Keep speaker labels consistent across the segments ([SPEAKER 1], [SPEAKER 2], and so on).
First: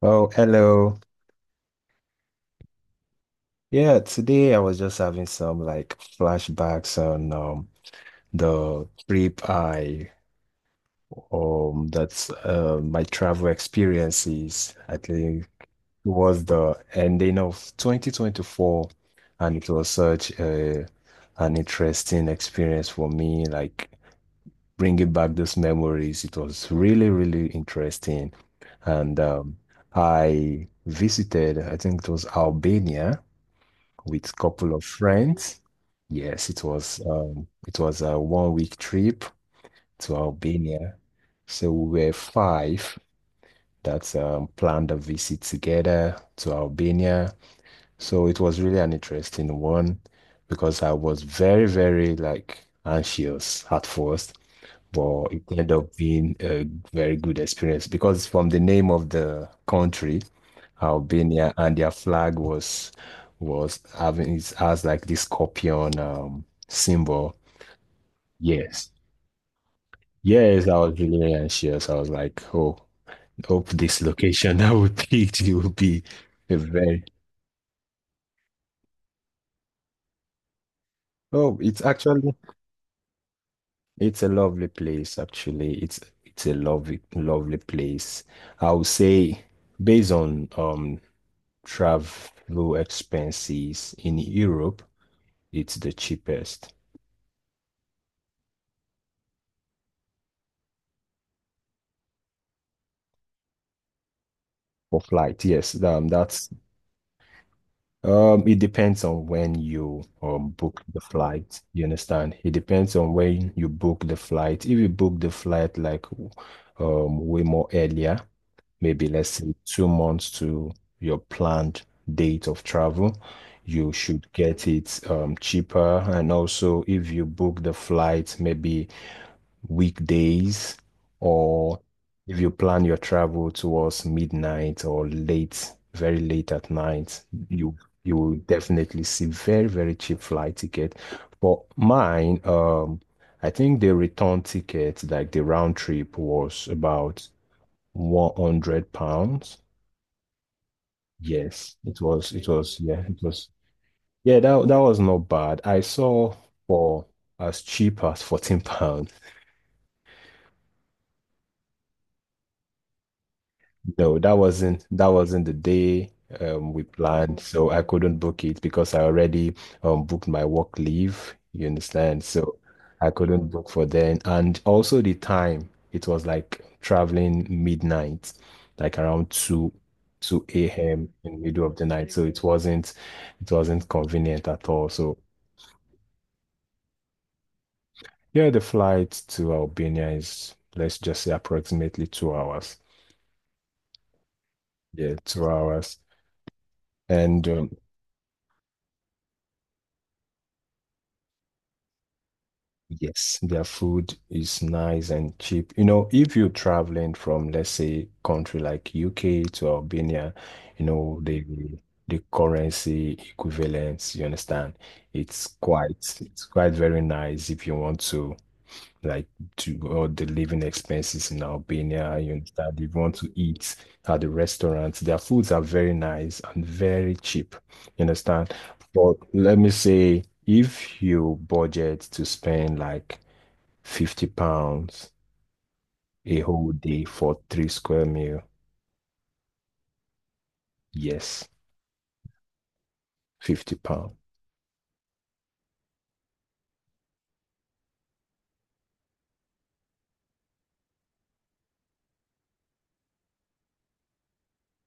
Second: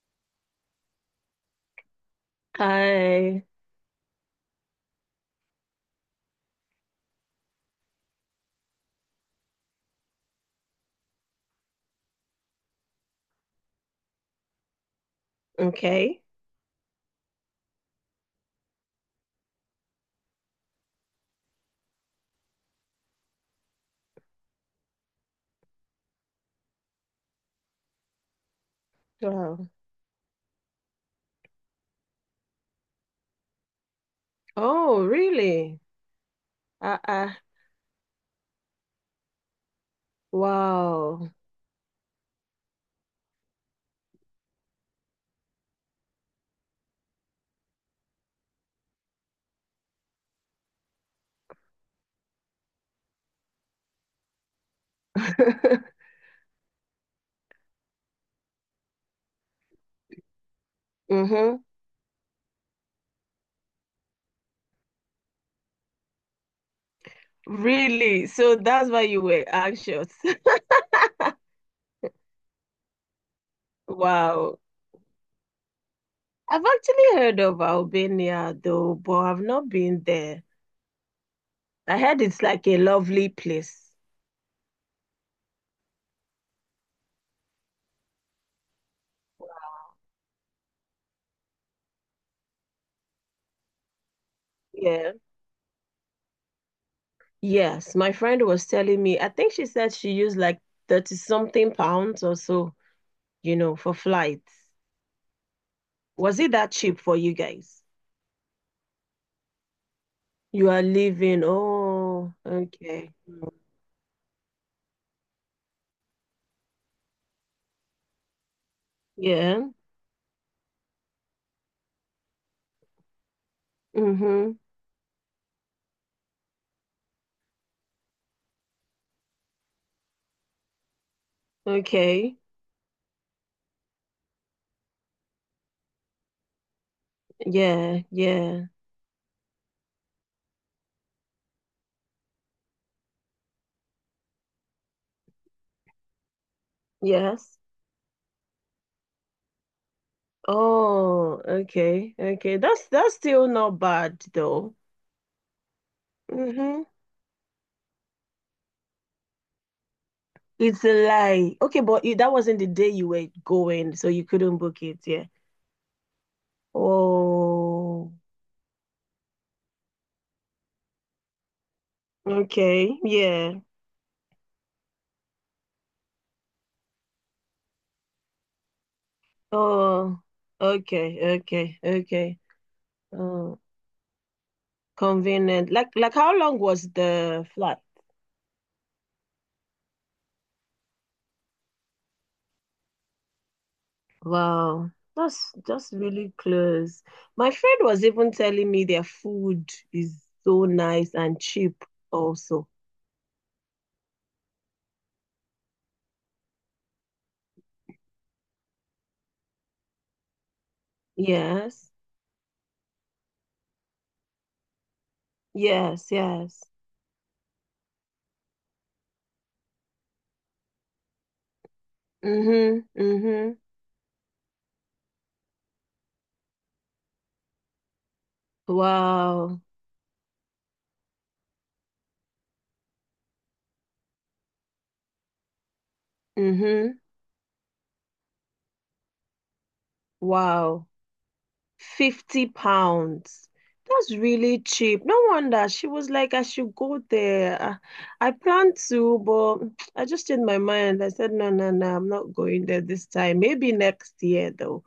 [SPEAKER 1] Oh, hello.
[SPEAKER 2] I
[SPEAKER 1] Yeah, today I was just having some like flashbacks on the trip I that's my travel experiences. I think it
[SPEAKER 2] Okay.
[SPEAKER 1] was the ending of 2024, and it was such a an interesting experience for me, like bringing back those memories. It was really, really interesting. And
[SPEAKER 2] Wow.
[SPEAKER 1] I visited, I think it was Albania with a couple of
[SPEAKER 2] Oh,
[SPEAKER 1] friends.
[SPEAKER 2] really?
[SPEAKER 1] Yes,
[SPEAKER 2] Uh, uh,
[SPEAKER 1] it was a 1 week trip to Albania.
[SPEAKER 2] wow.
[SPEAKER 1] So we were five that planned a visit together to Albania. So it was really an interesting one because I was very, very like anxious at first, but it ended up being a very good experience because from the name of the country, Albania,
[SPEAKER 2] Mm-hmm.
[SPEAKER 1] and their flag was having it has like this scorpion symbol.
[SPEAKER 2] Really? So
[SPEAKER 1] Yes.
[SPEAKER 2] that's why you were anxious.
[SPEAKER 1] Yes, I was really anxious. I was like, oh, hope this location
[SPEAKER 2] Wow.
[SPEAKER 1] that we picked it will be a
[SPEAKER 2] I've
[SPEAKER 1] very
[SPEAKER 2] actually heard of Albania though, but I've not been there.
[SPEAKER 1] oh, it's
[SPEAKER 2] I heard
[SPEAKER 1] actually
[SPEAKER 2] it's like a lovely place.
[SPEAKER 1] it's a lovely place, actually. It's a lovely place. I would say based on travel expenses in Europe,
[SPEAKER 2] Yeah.
[SPEAKER 1] it's the cheapest
[SPEAKER 2] Yes, my friend was telling me, I think she said she used like 30 something pounds or so, for flights.
[SPEAKER 1] for flight. Yes,
[SPEAKER 2] Was
[SPEAKER 1] that's
[SPEAKER 2] it that cheap for you guys?
[SPEAKER 1] it depends on when you
[SPEAKER 2] You
[SPEAKER 1] book
[SPEAKER 2] are
[SPEAKER 1] the
[SPEAKER 2] leaving.
[SPEAKER 1] flight. You
[SPEAKER 2] Oh,
[SPEAKER 1] understand? It depends on
[SPEAKER 2] okay.
[SPEAKER 1] when
[SPEAKER 2] Mm.
[SPEAKER 1] you book the flight. If you book the flight like way more earlier, maybe let's say
[SPEAKER 2] Yeah.
[SPEAKER 1] 2 months to your planned date of travel, you should
[SPEAKER 2] Mm-hmm.
[SPEAKER 1] get it cheaper. And also, if you book the flight maybe weekdays, or if
[SPEAKER 2] Okay.
[SPEAKER 1] you plan your travel towards midnight or late, very late at night, you
[SPEAKER 2] Yeah.
[SPEAKER 1] you will
[SPEAKER 2] Yeah.
[SPEAKER 1] definitely see very, very cheap flight ticket. For mine, I think the return ticket, like the round trip, was about
[SPEAKER 2] Yes.
[SPEAKER 1] 100 pounds.
[SPEAKER 2] Oh,
[SPEAKER 1] Yes,
[SPEAKER 2] okay. Okay. That's that's
[SPEAKER 1] it
[SPEAKER 2] still
[SPEAKER 1] was,
[SPEAKER 2] not bad
[SPEAKER 1] yeah, that,
[SPEAKER 2] though.
[SPEAKER 1] that was not bad. I saw
[SPEAKER 2] Mm-hmm.
[SPEAKER 1] for as cheap as 14 pounds.
[SPEAKER 2] It's a lie. Okay, but that wasn't the day you were going, so
[SPEAKER 1] No,
[SPEAKER 2] you couldn't book it.
[SPEAKER 1] that
[SPEAKER 2] Yeah.
[SPEAKER 1] wasn't the day we planned, so I
[SPEAKER 2] Oh,
[SPEAKER 1] couldn't book it because I already booked my work leave. You understand? So
[SPEAKER 2] okay.
[SPEAKER 1] I couldn't
[SPEAKER 2] Yeah.
[SPEAKER 1] book for then, and also the time it was like traveling midnight, like around
[SPEAKER 2] Oh,
[SPEAKER 1] two a.m. in
[SPEAKER 2] okay.
[SPEAKER 1] the middle of
[SPEAKER 2] Okay.
[SPEAKER 1] the night. So
[SPEAKER 2] Okay.
[SPEAKER 1] it
[SPEAKER 2] Oh,
[SPEAKER 1] wasn't convenient at all. So
[SPEAKER 2] convenient. Like how long was the flight?
[SPEAKER 1] yeah, the flight to Albania is let's just say approximately 2 hours.
[SPEAKER 2] Wow,
[SPEAKER 1] Yeah, two
[SPEAKER 2] that's
[SPEAKER 1] hours.
[SPEAKER 2] really close.
[SPEAKER 1] And
[SPEAKER 2] My friend was even telling me their food is so nice and cheap also.
[SPEAKER 1] yes, their food is nice and cheap. You know, if you're traveling from, let's say, country like UK to Albania, you know,
[SPEAKER 2] Yes,
[SPEAKER 1] the currency equivalence, you understand,
[SPEAKER 2] yes,
[SPEAKER 1] it's
[SPEAKER 2] yes.
[SPEAKER 1] quite very nice if you want to like to all the living expenses in Albania. You understand? If
[SPEAKER 2] Mm-hmm,
[SPEAKER 1] you want to
[SPEAKER 2] mm-hmm.
[SPEAKER 1] eat at the restaurants, their foods are very nice and very cheap. You understand? But let
[SPEAKER 2] Wow.
[SPEAKER 1] me say, if you budget to spend like 50 pounds a whole
[SPEAKER 2] Mm-hmm.
[SPEAKER 1] day for three square meal,
[SPEAKER 2] Wow.
[SPEAKER 1] yes,
[SPEAKER 2] 50 pounds.
[SPEAKER 1] 50 pounds.
[SPEAKER 2] That's really cheap. No wonder she was like, I should go there. I planned to, but I just changed my mind. I said, no, no, no, I'm not going there this time. Maybe next year, though.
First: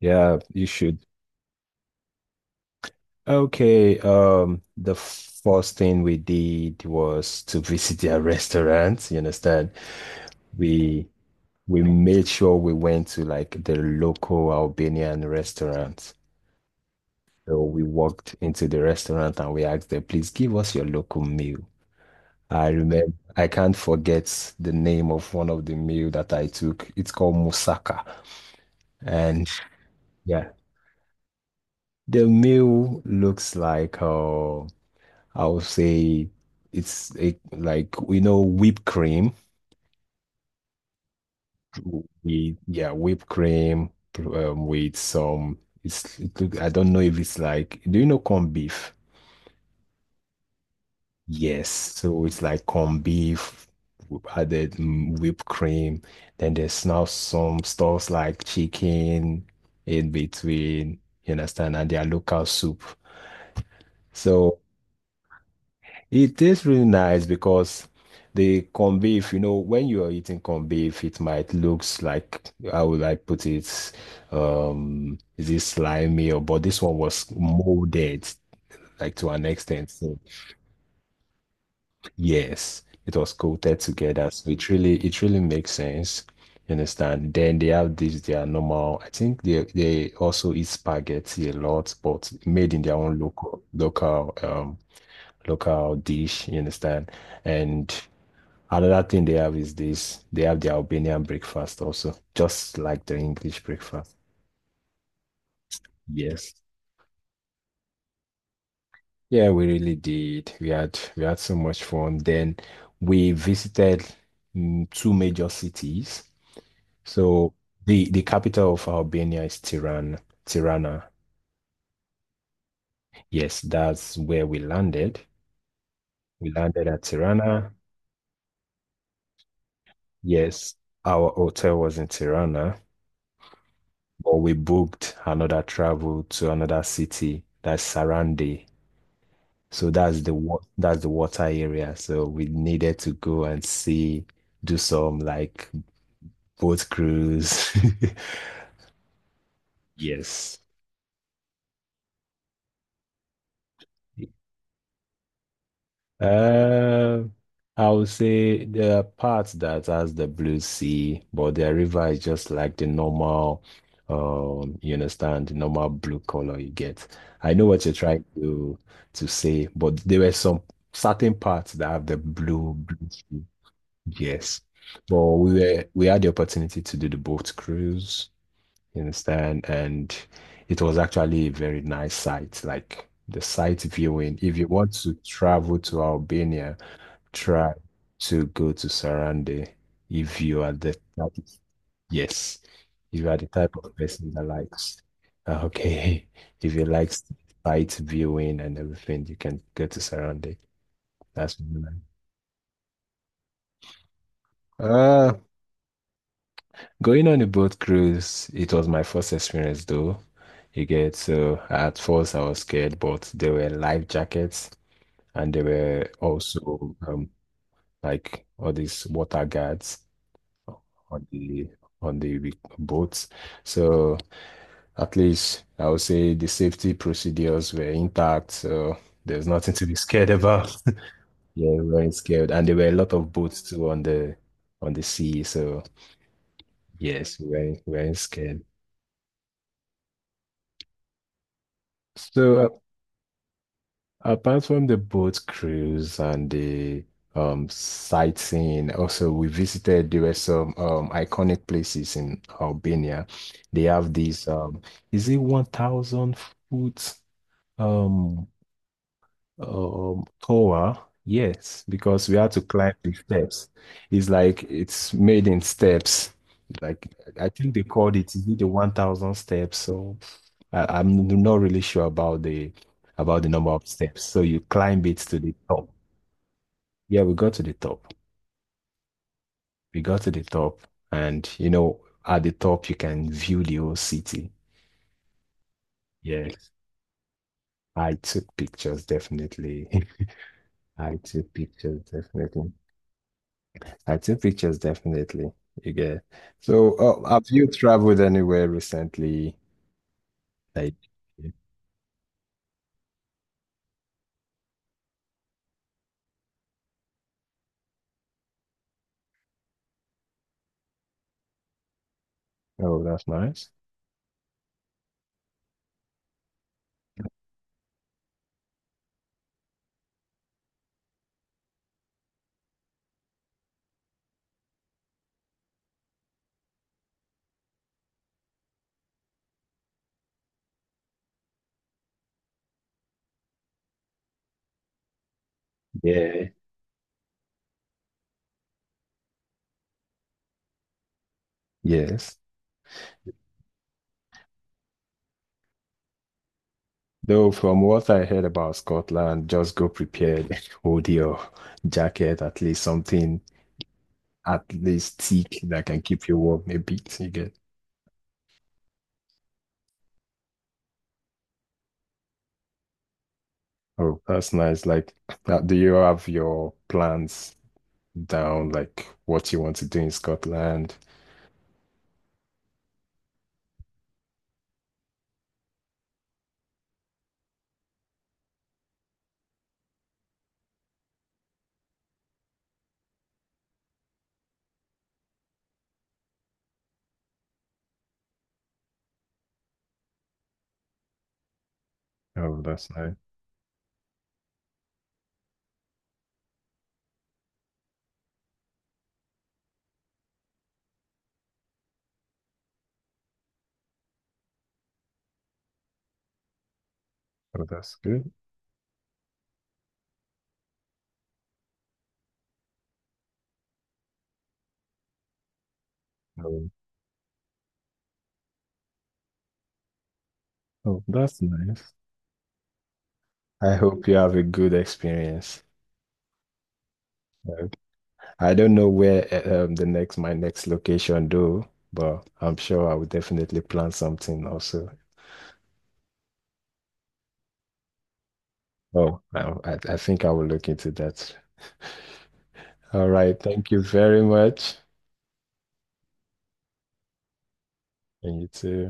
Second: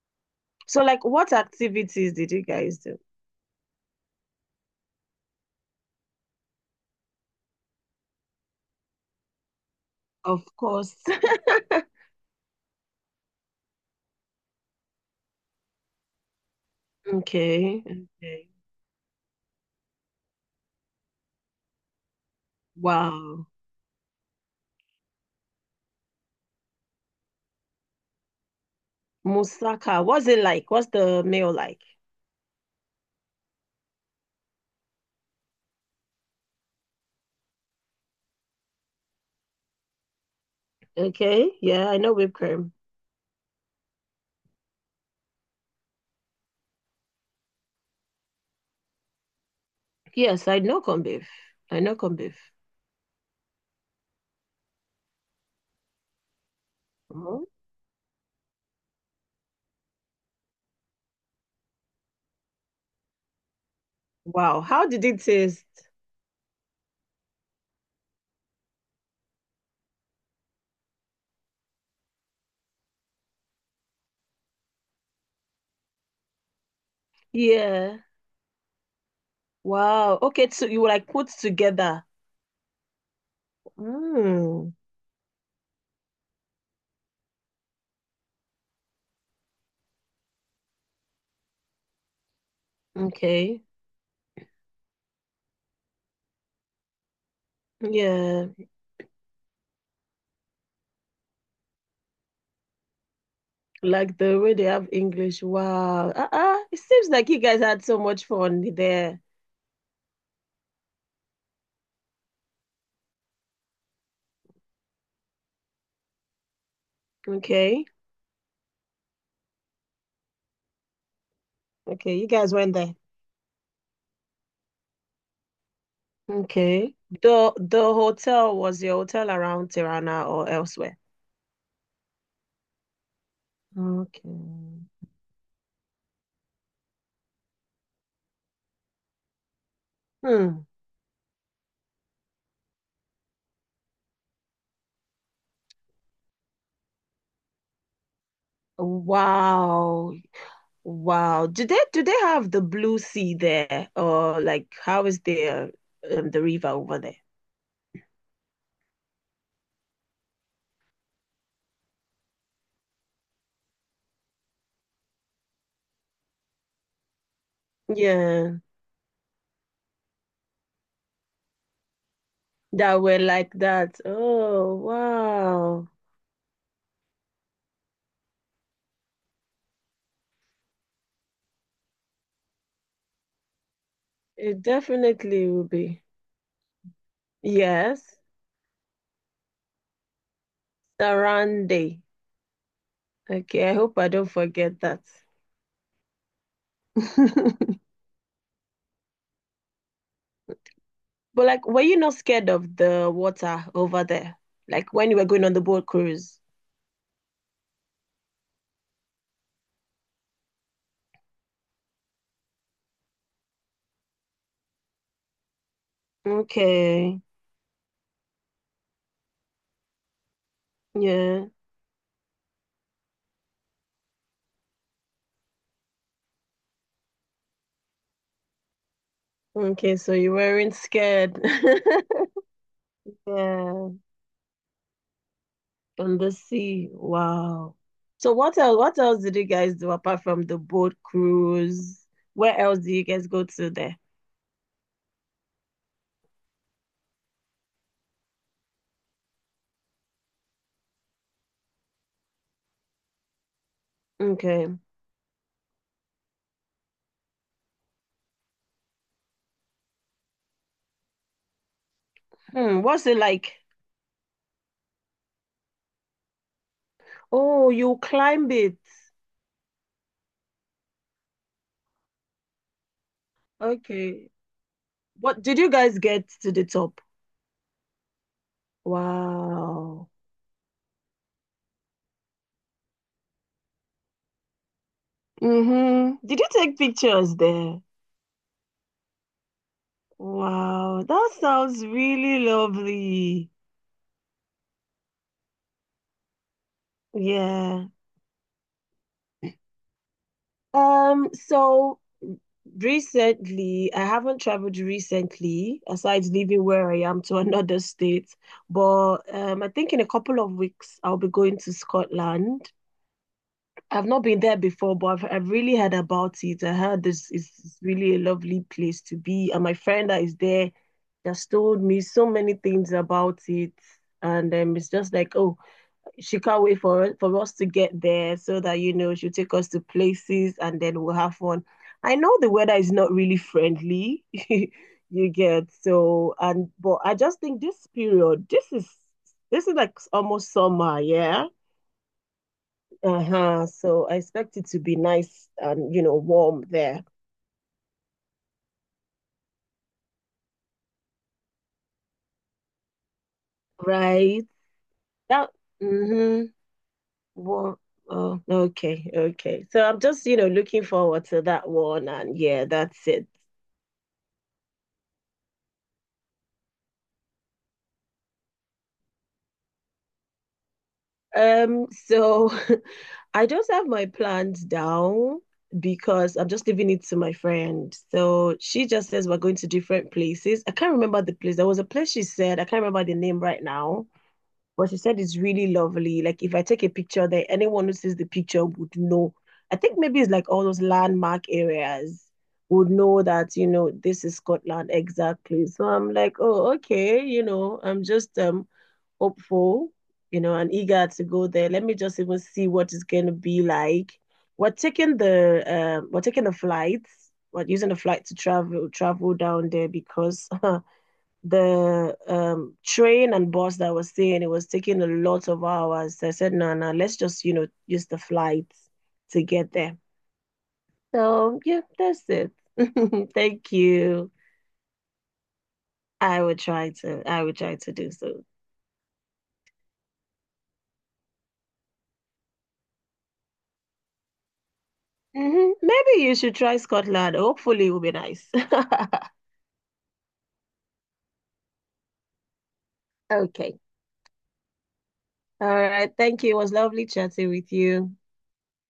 [SPEAKER 1] Yeah, you
[SPEAKER 2] So,
[SPEAKER 1] should.
[SPEAKER 2] like, what activities did you guys do?
[SPEAKER 1] Okay, the first thing we did was to visit their restaurant, you understand?
[SPEAKER 2] Of course.
[SPEAKER 1] We we made sure we went to like the local Albanian restaurant. So we
[SPEAKER 2] Okay,
[SPEAKER 1] walked
[SPEAKER 2] okay.
[SPEAKER 1] into the restaurant and we asked them, please give us your local meal. I remember,
[SPEAKER 2] Wow.
[SPEAKER 1] I can't forget the name of one of the meal that I took. It's called moussaka. And
[SPEAKER 2] Moussaka, what's it
[SPEAKER 1] yeah,
[SPEAKER 2] like? What's the meal like?
[SPEAKER 1] the meal looks like, I would say it's a, like, you know, whipped cream.
[SPEAKER 2] Okay, yeah, I know whipped cream.
[SPEAKER 1] Whipped cream with some. It look, I don't know if it's like. Do you know corned beef?
[SPEAKER 2] Yes, I know corned beef.
[SPEAKER 1] Yes,
[SPEAKER 2] I know corned
[SPEAKER 1] so it's
[SPEAKER 2] beef.
[SPEAKER 1] like corned beef added whipped cream. Then there's now
[SPEAKER 2] Mhm.
[SPEAKER 1] some stuffs like chicken in between. You understand? And their local soup. So
[SPEAKER 2] Wow, how did it taste?
[SPEAKER 1] it tastes really nice because the corned beef, you know, when you are eating corned beef, it might looks like, how would I put it? Is it slimy or but this one was
[SPEAKER 2] Yeah.
[SPEAKER 1] molded like to an extent. So
[SPEAKER 2] Wow. Okay, so you like put together.
[SPEAKER 1] yes, it was coated together. So
[SPEAKER 2] Mm.
[SPEAKER 1] it really makes sense. You understand? Then they have this their normal. I think they also eat spaghetti a lot, but made in their own
[SPEAKER 2] Okay.
[SPEAKER 1] local dish. You understand? And
[SPEAKER 2] Yeah,
[SPEAKER 1] another thing they have is this, they have the Albanian breakfast also, just like the English breakfast.
[SPEAKER 2] like the way they have English. Wow.
[SPEAKER 1] Yes.
[SPEAKER 2] Uh-uh. It seems like you guys had so much fun there.
[SPEAKER 1] Yeah, we really did. We had so much fun. Then we visited two major cities. So
[SPEAKER 2] Okay.
[SPEAKER 1] the capital of Albania is Tirana. Tirana.
[SPEAKER 2] Okay, you guys went there.
[SPEAKER 1] Yes, that's where we landed. We landed
[SPEAKER 2] Okay.
[SPEAKER 1] at
[SPEAKER 2] The
[SPEAKER 1] Tirana.
[SPEAKER 2] the hotel was your hotel around Tirana or
[SPEAKER 1] Yes,
[SPEAKER 2] elsewhere?
[SPEAKER 1] our hotel was in Tirana,
[SPEAKER 2] Okay.
[SPEAKER 1] but we booked another travel to another city, that's Sarandi. So that's
[SPEAKER 2] Hmm.
[SPEAKER 1] that's the water area. So we needed to go and see, do some like boat cruise.
[SPEAKER 2] Wow.
[SPEAKER 1] Yes.
[SPEAKER 2] Wow. Do they have the blue sea there? Or like how is the river over there?
[SPEAKER 1] Uh, I would say there are parts that has the blue sea, but the river is just like the normal, you understand, the normal blue color you get. I know what you're trying
[SPEAKER 2] Yeah,
[SPEAKER 1] to say, but there were some certain parts that have the
[SPEAKER 2] that
[SPEAKER 1] blue
[SPEAKER 2] were
[SPEAKER 1] sea.
[SPEAKER 2] like that.
[SPEAKER 1] Yes.
[SPEAKER 2] Oh,
[SPEAKER 1] But
[SPEAKER 2] wow.
[SPEAKER 1] we had the opportunity to do the boat cruise, you understand? And it was actually a very nice sight. Like the sight viewing. If
[SPEAKER 2] It
[SPEAKER 1] you want to
[SPEAKER 2] definitely will
[SPEAKER 1] travel to
[SPEAKER 2] be.
[SPEAKER 1] Albania, try
[SPEAKER 2] Yes,
[SPEAKER 1] to go to Sarande if you are the type of-
[SPEAKER 2] Sarande.
[SPEAKER 1] yes. If you are the
[SPEAKER 2] Okay,
[SPEAKER 1] type
[SPEAKER 2] I
[SPEAKER 1] of
[SPEAKER 2] hope I don't
[SPEAKER 1] person that
[SPEAKER 2] forget
[SPEAKER 1] likes
[SPEAKER 2] that.
[SPEAKER 1] okay, if you like sight viewing and everything, you can go to Sarande.
[SPEAKER 2] But
[SPEAKER 1] That's
[SPEAKER 2] like, were
[SPEAKER 1] what
[SPEAKER 2] you not scared of the water over there?
[SPEAKER 1] I
[SPEAKER 2] Like when you were
[SPEAKER 1] like.
[SPEAKER 2] going on the boat cruise?
[SPEAKER 1] Going on a boat cruise, it was my first experience though. You get, so at first I was scared, but there were life jackets and there were also
[SPEAKER 2] Okay.
[SPEAKER 1] like all these water guards on
[SPEAKER 2] Yeah.
[SPEAKER 1] the boats. So at least I would say the safety procedures were intact, so there's nothing to be
[SPEAKER 2] Okay, so
[SPEAKER 1] scared
[SPEAKER 2] you
[SPEAKER 1] about.
[SPEAKER 2] weren't scared.
[SPEAKER 1] Yeah, we weren't scared, and there were a lot of boats too
[SPEAKER 2] Yeah.
[SPEAKER 1] on the sea. So
[SPEAKER 2] On the sea.
[SPEAKER 1] yes,
[SPEAKER 2] Wow.
[SPEAKER 1] we weren't
[SPEAKER 2] So what
[SPEAKER 1] scared.
[SPEAKER 2] else, what else did you guys do apart from the boat cruise? Where
[SPEAKER 1] So
[SPEAKER 2] else do you guys go to there?
[SPEAKER 1] apart from the boat cruise and the sightseeing, also we visited, there were some iconic places in Albania. They have this
[SPEAKER 2] Okay.
[SPEAKER 1] is it 1,000 foot um, Tower, yes, because we had to
[SPEAKER 2] Hmm.
[SPEAKER 1] climb
[SPEAKER 2] What's
[SPEAKER 1] the
[SPEAKER 2] it like?
[SPEAKER 1] steps. It's like it's made in steps. Like I
[SPEAKER 2] Oh,
[SPEAKER 1] think they
[SPEAKER 2] you
[SPEAKER 1] called it, is
[SPEAKER 2] climb
[SPEAKER 1] it the
[SPEAKER 2] it.
[SPEAKER 1] 1,000 steps? So I'm not really sure about the number of steps.
[SPEAKER 2] Okay.
[SPEAKER 1] So you climb it to
[SPEAKER 2] What
[SPEAKER 1] the
[SPEAKER 2] did you
[SPEAKER 1] top.
[SPEAKER 2] guys get to the top?
[SPEAKER 1] Yeah, we got to the top. We
[SPEAKER 2] Wow.
[SPEAKER 1] got to the top, and you know, at the top you can view the whole city.
[SPEAKER 2] Mm-hmm. Did you
[SPEAKER 1] Yes,
[SPEAKER 2] take pictures there?
[SPEAKER 1] I took pictures definitely.
[SPEAKER 2] Wow,
[SPEAKER 1] I
[SPEAKER 2] that
[SPEAKER 1] took
[SPEAKER 2] sounds
[SPEAKER 1] pictures
[SPEAKER 2] really
[SPEAKER 1] definitely.
[SPEAKER 2] lovely.
[SPEAKER 1] I take pictures definitely. You get. So, have you
[SPEAKER 2] Yeah.
[SPEAKER 1] traveled anywhere recently? Like,
[SPEAKER 2] So recently, I haven't traveled recently, aside leaving where I am to another state. But I think in a couple of weeks I'll be going to Scotland.
[SPEAKER 1] oh, that's nice.
[SPEAKER 2] I've not been there before, but I've really heard about it. I heard this is really a lovely place to be. And my friend that is there just told me so many things about it. And it's just like, oh, she can't wait for us to get there so that, she'll take us to places and then we'll have fun. I know the weather is not really friendly, you get. So,
[SPEAKER 1] Yeah.
[SPEAKER 2] and but I just think this period, this is like almost summer, yeah.
[SPEAKER 1] Yes.
[SPEAKER 2] Uh-huh. So I expect it to be nice and, warm there.
[SPEAKER 1] Though from what I heard about Scotland, just go prepared, hold your jacket, at least something
[SPEAKER 2] Right.
[SPEAKER 1] at least
[SPEAKER 2] That
[SPEAKER 1] thick that can keep you
[SPEAKER 2] Mm-hmm.
[SPEAKER 1] warm a bit. You get.
[SPEAKER 2] Warm. Oh, okay, okay. So I'm just, looking forward to that one and yeah, that's it.
[SPEAKER 1] Oh, that's nice. Like, do you have your plans down, like what you want to do in Scotland?
[SPEAKER 2] So I just have my plans down because I'm just leaving it to my friend. So she just says we're going to different places. I can't remember the place. There was a place she said, I can't remember the name right now. But she said it's really lovely. Like if I take a picture there, anyone who sees the picture would know. I think maybe it's like all those landmark areas
[SPEAKER 1] Oh,
[SPEAKER 2] would
[SPEAKER 1] that's nice.
[SPEAKER 2] know that, this is Scotland exactly. So I'm like, oh, okay, I'm just hopeful, and eager to go there. Let me just even see what it's gonna be like. We're taking the we're taking the flights,
[SPEAKER 1] Oh,
[SPEAKER 2] we're using
[SPEAKER 1] that's
[SPEAKER 2] the flight
[SPEAKER 1] good.
[SPEAKER 2] to travel down there because the train and bus that I was saying, it was taking a lot of hours. I said,
[SPEAKER 1] Oh,
[SPEAKER 2] no, no, let's just, use the flight to get there.
[SPEAKER 1] oh, that's
[SPEAKER 2] So yeah,
[SPEAKER 1] nice.
[SPEAKER 2] that's it. Thank
[SPEAKER 1] I hope you
[SPEAKER 2] you.
[SPEAKER 1] have a good experience.
[SPEAKER 2] I would try to, I would try
[SPEAKER 1] Like,
[SPEAKER 2] to do so.
[SPEAKER 1] I don't know where the next my next location though, but I'm sure I will definitely plan something also.
[SPEAKER 2] Mm-hmm. Maybe you should try Scotland. Hopefully it will be nice.
[SPEAKER 1] Oh, I, I think I will look into that. All right. Thank
[SPEAKER 2] Okay.
[SPEAKER 1] you very much.
[SPEAKER 2] All right. Thank you. It was lovely chatting with you.
[SPEAKER 1] And you too.